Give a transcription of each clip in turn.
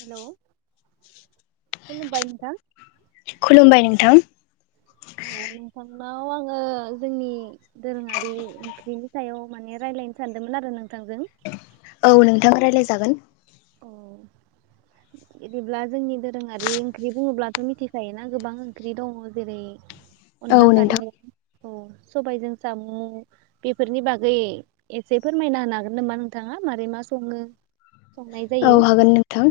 Hello खुलुमबाय नोंथां खुलुमबाय नोंथां औ नोंथांनाव आङो जोंनि दोरोङारि ओंख्रिनि सायाव माने रायलायनो सानदोंमोन आरो नों थांजों थां रायलायजागोन। इदिब्ला जोंनि दोरोङारि ओंख्रि बुङोब्लाथ मिथिखायोना औ अनला नोंथां खारिे औ सबायजों सामु बेफोरनि बागै एसे फोरमायना होन हागोन नामा नोंथाङा मारै मा सङो? संनाय औ जायो हागोन नोंथां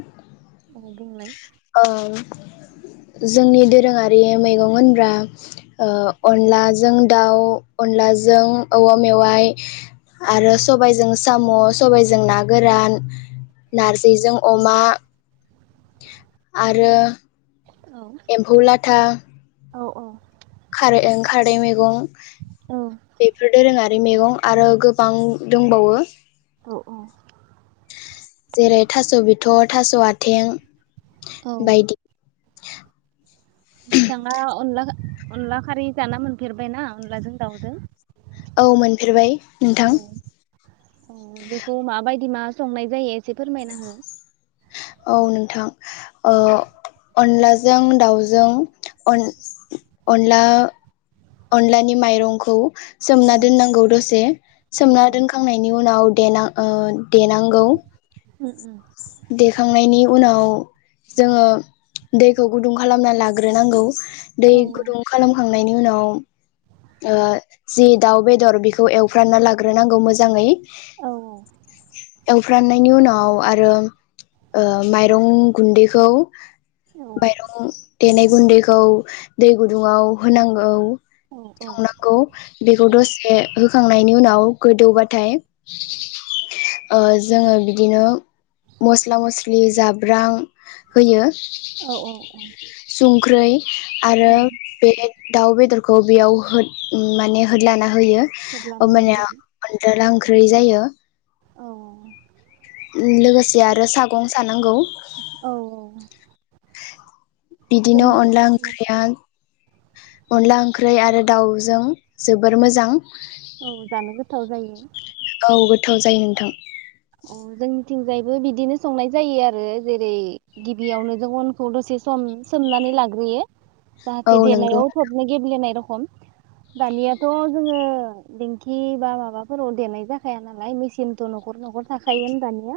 औ बुंलाय। ओ जोंनि दोरोङारि मैगं होनब्रा ओ अनलाजों दाउ अनलाजों औवा मेवाइ आरो सबायजों साम सबायजों ना गोरान। नारजि बेजों अमा - आरो औ एम्फौलाथा खारै ओं खारदै मैगं बेफोर दोरोंङा आरि मेगं आरो गोबां दोंबावो। औ जेरै थास' बिथ' बिथ थास आथें औ बायदि। बिथाङा अनला अनला खा-खारै जाना मोनफेरबायना अनलाजों दाउजों। औ मोनफेरबाय नोंथां। औ दि मा संनाय जायो एसे फोरमायना हो। औ नोंथां ओ अनलाजों दाउजों अन अनला अनलानि माइरंखौ सोमना औ दोननांगौ दसे सोमना दोनखांनायनि उनाव देना ओन देनांगौ उम उम। देखांनायनि उनाव जोंङो दैखौ गुदुं खालामना लाग्रोनांगौ। औ दै गुदुं खालाम खां खांनायनि उनाव ओ जि दाउ बेदर बेखौ एवफ्रानना लाग्रोनांगौ मोजांङै। औ एवफ्रांनायनि उनाव आरो ओ माइरं गुन्दैखौ औ मायरं आव देनाय गुन्दैखौ दै गुदुंङाव होनांगौ। औ संनांगौ बेखौ दसे होखां नायनि उनाव गोदौबाथाय ओ जोंङो बिदिनो मस्ला मस्लि जाब्रां होयो। औ औ सुंख्रै आरो औ बे दाउ बेदरखौ बेयाव होद माने होदलाना होयो जेब्ला नांगौ ओमबानिया जायो अनदिला ओंख्रै जायो। औ लोगोसे आरो सागं सानांगौ। औ औ बिदिनो जोंनिखै अनला ओंख्रिया अनला ओंख्रि आरो दाउजों जोबोर मोजां। औ जानो गोथाव जायो। औ गोथाव जायो नोंथां। अ जों थिंजायबो बिदिनो संनाय जायो आरो जेरै गिबियावनो जों अनखौ दसे सम सोमनानै लाग्रोयो। औ जाहाथे नंगौ देनायाव थबनो गेब्लेनाय रख खम दानियाथ' जोङो दिंखि बा माबाफोराव देनाय जाखाया नालाय मेचिनथ' न'खर न'खर थाखायोनो दानिया।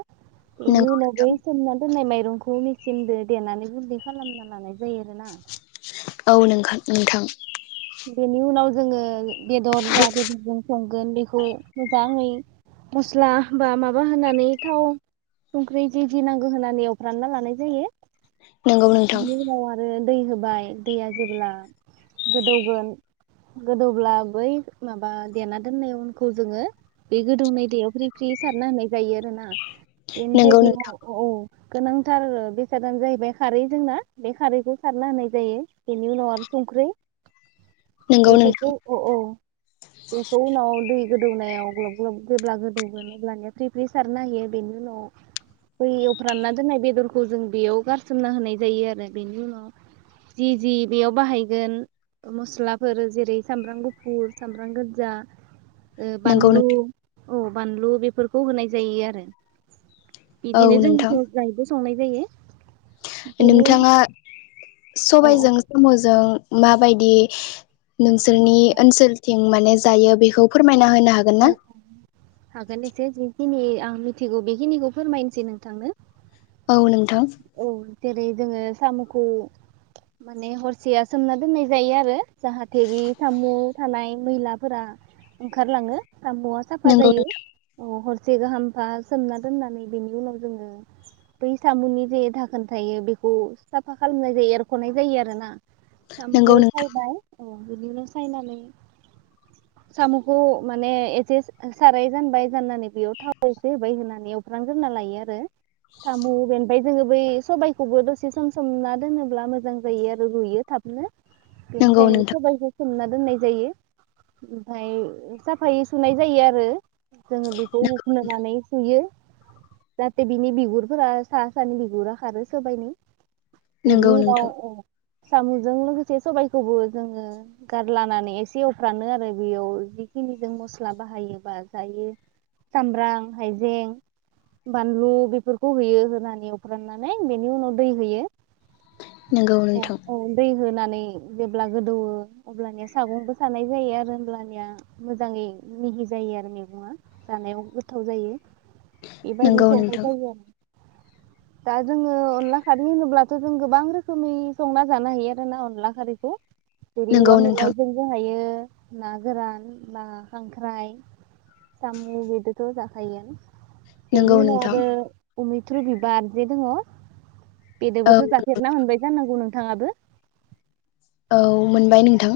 बिनि नोंगौ उनाव बै नोंथां सोमना दोननाय माय माइरंखौ मेचिनजों देनानै गुन्दै खालामना लानाय जायो आरोना। औ नोंथां। बेनि उनाव जोङो बेदर जा बेदरजों सं गोन बेखौ मोजाङै मस्ला बा माबा होनानै थाव संख्रि जि जि नांगौ होनानै एवफ्रामना लानाय जायो। नोंगौ नोंथां बिनि उनाव आरो दै होबाय दैया जेब्ला गोदौगोन गोदौब्ला बै माबा देना दोननाय अनखौ जोङो बे गोदौनाय दैयाव फ्रि फ्रि सारना होनाय जायो आरोना। बेनिफ्राय नोंगौ बेयाव नोंथां औ औ। गोनांथार बेसादानो जाहैबाय खारै जोंना बे खारैखौ सारना होनाय जायो बेनि उनाव आरो संख्रै नोंगौ बिखौथ' नोंथां औ औ। बेखौ उनाव दै गोदौनायाव ग्लब ग्लब जेब्ला गोदौगोन अब्लानिया फ्रि फ्रि सारनो होयो बेनि उनाव बै एवफ्रामना दोननाय बेदरखौ जों बेयाव गारसोमना होनाय जायो आरो बेनि उनाव जि जि बेयाव बाहायगोन मस्लाफोर जेरै सामब्राम गुफुर, सामब्राम गोजा ओ नोंगौ बानलु। नोंथां औ बानलु बेफोरखौ होनाय जायो आरो। औ बिदिनो जों नोंथां [unintelligible] संनाय जायो। बेनि उनाव नोंथाङा औ सबाइजों साम'जों माबायदि नोंसोरनि ओनसोलथिं माने जायो बेखौ फोरमाय औ हागोन [unintelligible] जिखिनि आं मिथिगौ बेखिनिखौ फोरमायनोसै नोंथांनो। औ नों औ जेरै। जोङो साम'खौ माने हरसेया सोमना दोननाय जायो आरो जाहाथे बे साम' थानाय मैलाफोरा ओंखारलाङो। साम'आ साफा नोंगौ जायो ह से गाहामफा सोमना दोननानै बेनि उनाव जोङो बै सामुनि जे दाखोन थायो बेखौ साफा खालामनाय जायो एरख'नाय जायो आरोना। नोंगौ साम'खौ नोंथां सामबाय ओ बिदिनो सायनानै साम'खौ माने एसे साराय जानबाय जाननानै बेयाव थाव एसे होबाय होनानै एवफ्रामग्रोना लायो आरो साम' बे ओमफाय जोङो बै सबायखौबो दसे सम सोमना दोनोब्ला मोजां जायो आरो रुयो थाबनो। नोंगौ बेनिखायनो नोंथां सबायखौ‌‌ सोमना दोननाय जायो ओमफ्राय साफायै सुनाय जायो आरो जोङो बेखौ हुख'नानै सुयो। जाहाथे बिनि बिगुरफोरा सा सानि बिगुरा खारो सोबायनि‌। बिनि नोंगौ उनाव नोंथां अ साम'जों लोगोसे सबायखौबो जोङो गारलानानै एसे एवफ्रामो आरो बेयाव जिखिनि जों मस्ला बाहायोबा जायो सामब्राम, हायजें, बानलु बेफोरखौ होयो गोरान एवफ्रामनानै बेनि उनाव दै होयो। नोंगौ ह नोंथां औ दै होनानै ओ जेब्ला गोदौवो अब्लानिया सागंबो सानाय जायो आरो होमब्लानिया मोजाङै मिहि जायो आरो मैगंआ जानायाव गोथाव जायो। इबेबायदि नोंगौ संनाय नोंथां जायो आरो दा जोङो अनला खारै होनोब्लाथ' जों गोबां रोखोमै संना जानो हायो आरोना अनला खारैखौ। जेरै औवा नोंगौ नोंथां मेवाइजोंबो जायो। ना गोरान, ना, खांख्राइ, साम' बेदथ' जाखायोनो। बेनि नोंगौ उनाव नोंथां आरो अमित्र' बिबारबो दङ औ बेदिबोथ' जाफेरनो मोनबाय जानांगौ नों थाङा दे। औ मोनबाय नोंथां।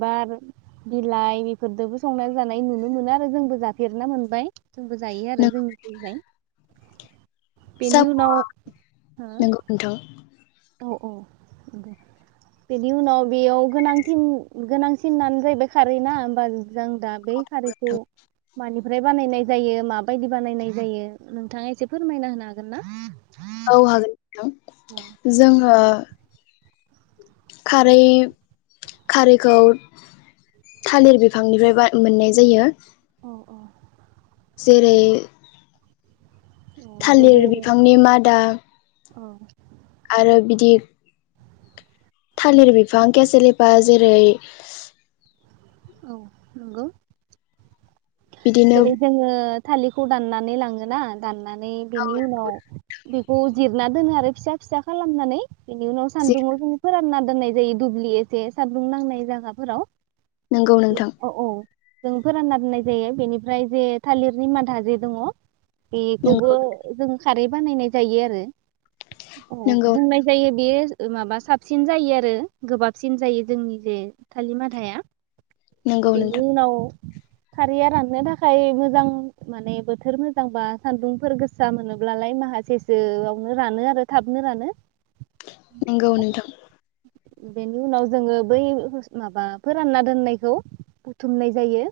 बिबार बिलाइ बेफोरजोंबो संना जानाय नुनो मोना आरो जोंबो जाफेरनो मोनबाय जोंबो जायो आरो जोंनिथिंजाय। बेनि जाफुङा उनाव नोंगौ नोंथां अ अ नंगौ बेनि उनाव बेयाव गोनांथि गोनांसिनानो जाहैबाय खारैना होमबा जों दा बै खारैखौ मानि ओमफ्राय बानायनाय जायो माबायदि बानायनाय जायो नोंथाङा एसे फोरमायना होनो हागोन ना? औ हागोन नोंथां औ जों ओ खारै खारैखौ थालिर बिफांनिफ्राय बा मोननाय जायो औ औ जेरै औ थालिर जेरै बिफांनि मादा औ। आरो बिदि थालिर बिफां केसे लेफा जेरै औ नंगौ। बिदिनो जेरै जोङो थालि खौ दाननानै लाङो ना दान दाननानै बेनि उनाव खौ जिरना दोनो आरो फिसा फिसा खालामनानै बिनि उनाव सान्दुंआव जों फोरानना दोननाय जायो दुब्लि एसे सानदुं नांनाय जागाफोराव। नंगौ नोंथां अ औ। जों फोरानना दोननाय जायो बेनिफ्राय जे थालिर नि मादा जे दङ बेखौबो नंगौ जों खारै बानायनाय जायो आरो औ नंगौ बुंनाय जायो बेयो ओ माबा साबसिन जायो आरो गोबाबसिन जायो जोंनि जे थालिर मादाया। नंगौ बिनि नोंथां उनाव खारैया राननो थाखाय मोजां माने बोथोर मोजांबा सान्दुंफोर गोसा मोनोब्लालाय माहासेसआवनो रानो आरो थाबनो रानो। नंगौ नोंथां। बेनि उनाव जोंङो बै माबा फोरानना दोननायखौ बुथुमनाय जायो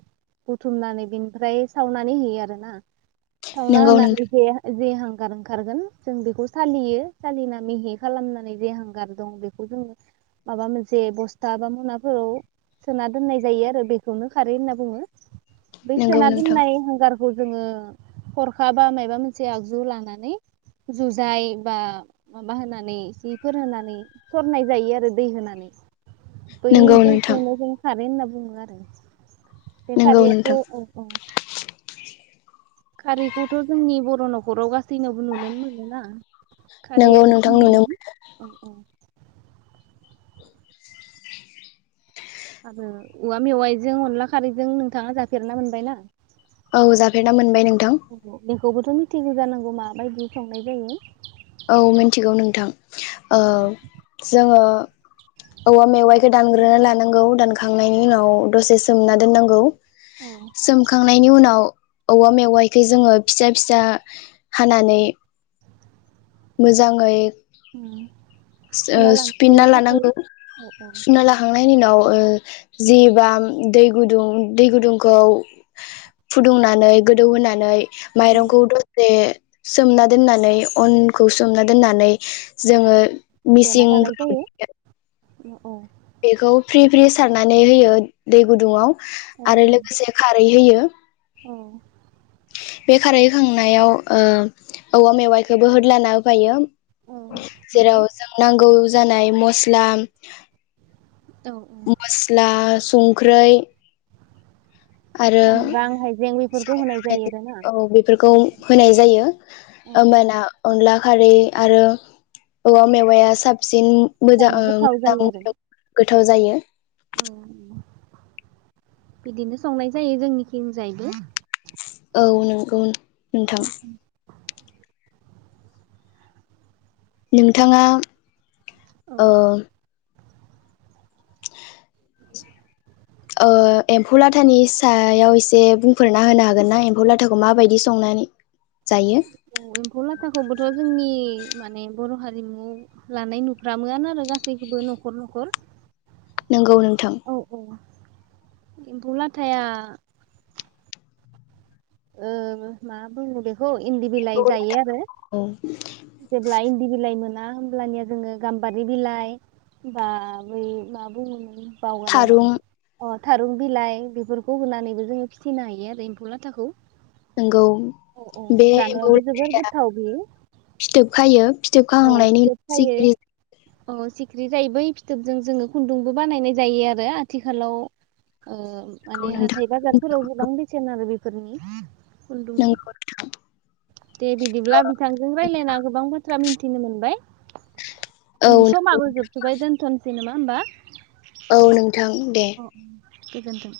बुथुमनानै बिनिफ्राय सावनानै हैयो आरोना। सावना नंगौ होनानै नोंथां जे‌ जे हांगार ओंखारगोन जों बेखौ सालियो सालिना मेहि खालामनानै जे हांगार दं बेखौ जों माबा मोनसे बस्था बा मना फोराव सोना दोननाय जायो आरो बेखौनो खारै होनना बुङो। बै नंगौ सोना नोंथां दोननाय हांगार खौ जोङो हरखा बा माबा मोनसे आगजु लानानै नंगौ बैदि नोंथां खौनो जों खारै होनना बुंङो। बुंङो आरो बेे नंगौ खारैखौ नोंथां औ औ। खारैखौथ' जोंनि बर' न'खराव गासैनावबो नुुनोनो मोनोना। खारै नंगौ यानो नोंथां नुनो औ औ। आरो औवा मेवाइजों अनला खारैजों नोंथाङा जाफेरना मोनबायना? औ जाफेरना मोनबाय नोंथां? औ बेखौबोथ' मिथिगौ जानांगौ माबायदि संनाय जायो? औ मिथिगौ नोंथां अ जोङो औवा मेवाइखौ दानग्रोना लानांगौ दानखांनायनि उनाव दसे सोमना दोननांगौ। औ सोमखांनायनि उनाव औवा मेवायखौ जोङो फिसा फिसा हानानै मोजाङै। उम ओ सुना लानाय स-सुफिन्ना जायो साफायै लानांगो, औ औ सुना लाखांनायनि उनाव ओ जि बाम दै गुदुं दै गुदुंखौ फुदुंनानै गोदौहोनानै औ माइरंखौ दसे सोमना दोननानै अन- खौ सोमना दोननानै जोङो देना जानाय जायो। मिसिंफोराव औ औ। बेखौ फ्रि फ्रि सारनानै होयो दै गुदुङाव। आरो औ लोगोसे खारै होयो। औ। बे खारै होखांनायाव ओ औवा मेवाइखौबो होदलाना होफायो। औ [inaudible] नंगौ जेराव जों नांगौ जानाय मस्ला औ औ मस्ला संख्रै आरो सामब्राम हाइजें बेफोरखौ होनाय जायो आरोना [inaudible] औ बेफोरखौ होनाय जायो औ औ होमबाना अनला खारै आरो औवा मेवाया साब सिन मोजा जानो ओ गोथाव जायो आरो मोजां गोथाव जायो औ बिदिनो संनाय जायो जोंनिखिं जायबो। औ नंगौ। नोंथां नोंथाङा औ ओ ओ एम्फौ लाथानि सायाव एसे बुंफोरना होनो हागोनना एम्फौ लाथाखौ माबायदि संनानै जायो एम्फु लाथा - खौबोथ' जोंनि माने बर' हारिमु लानाय नुफ्रामोआनो आरो गासैखौबो न'खर न'खर नंगौ नोंथां। औ औ। एम्फौ लाथाया ओ मा बुङो बेखौ। इन्दि बिलाइ जायो आरो औ जेब्ला इन्दि बिलाइ मोन ना होमब्लानिया जोङो गाम्बारि बिलाइ, बा बै मा बुङोमोन? बाव गारलाय थारुं लांदों बावा थारुन बिलाइ बेफोरखौ होनानैबो जोङो फिसिनो हायो आरो एम्फौ लाथाखौ। नोंगौ औ औ बे एम्फौ जानायावबो जोबोर लाथाया गोथाव बेयो फिथोब खायो फि जोबखाहांनायनि सिखिरि। अ' सिख्रि जायो बै फिथोबजों जोङो खुन्दुंबो बानायनाय जायो आरो आथिखालाव ओ माने हाथाय नोंथां बाजारफोराव गोबां बेसेन आरो बे फोरनि खुन्दु नोंगौ दे बिदिब्ला बिथांजों रायज्लायना गोबां बाथ्रा मिथि। सिनो मोनबाय। औ दिनै समाबो जोबथ'बाय दोनथ'नोसै नामा? होनबा औ नोंथां दे। गोजोन्थों।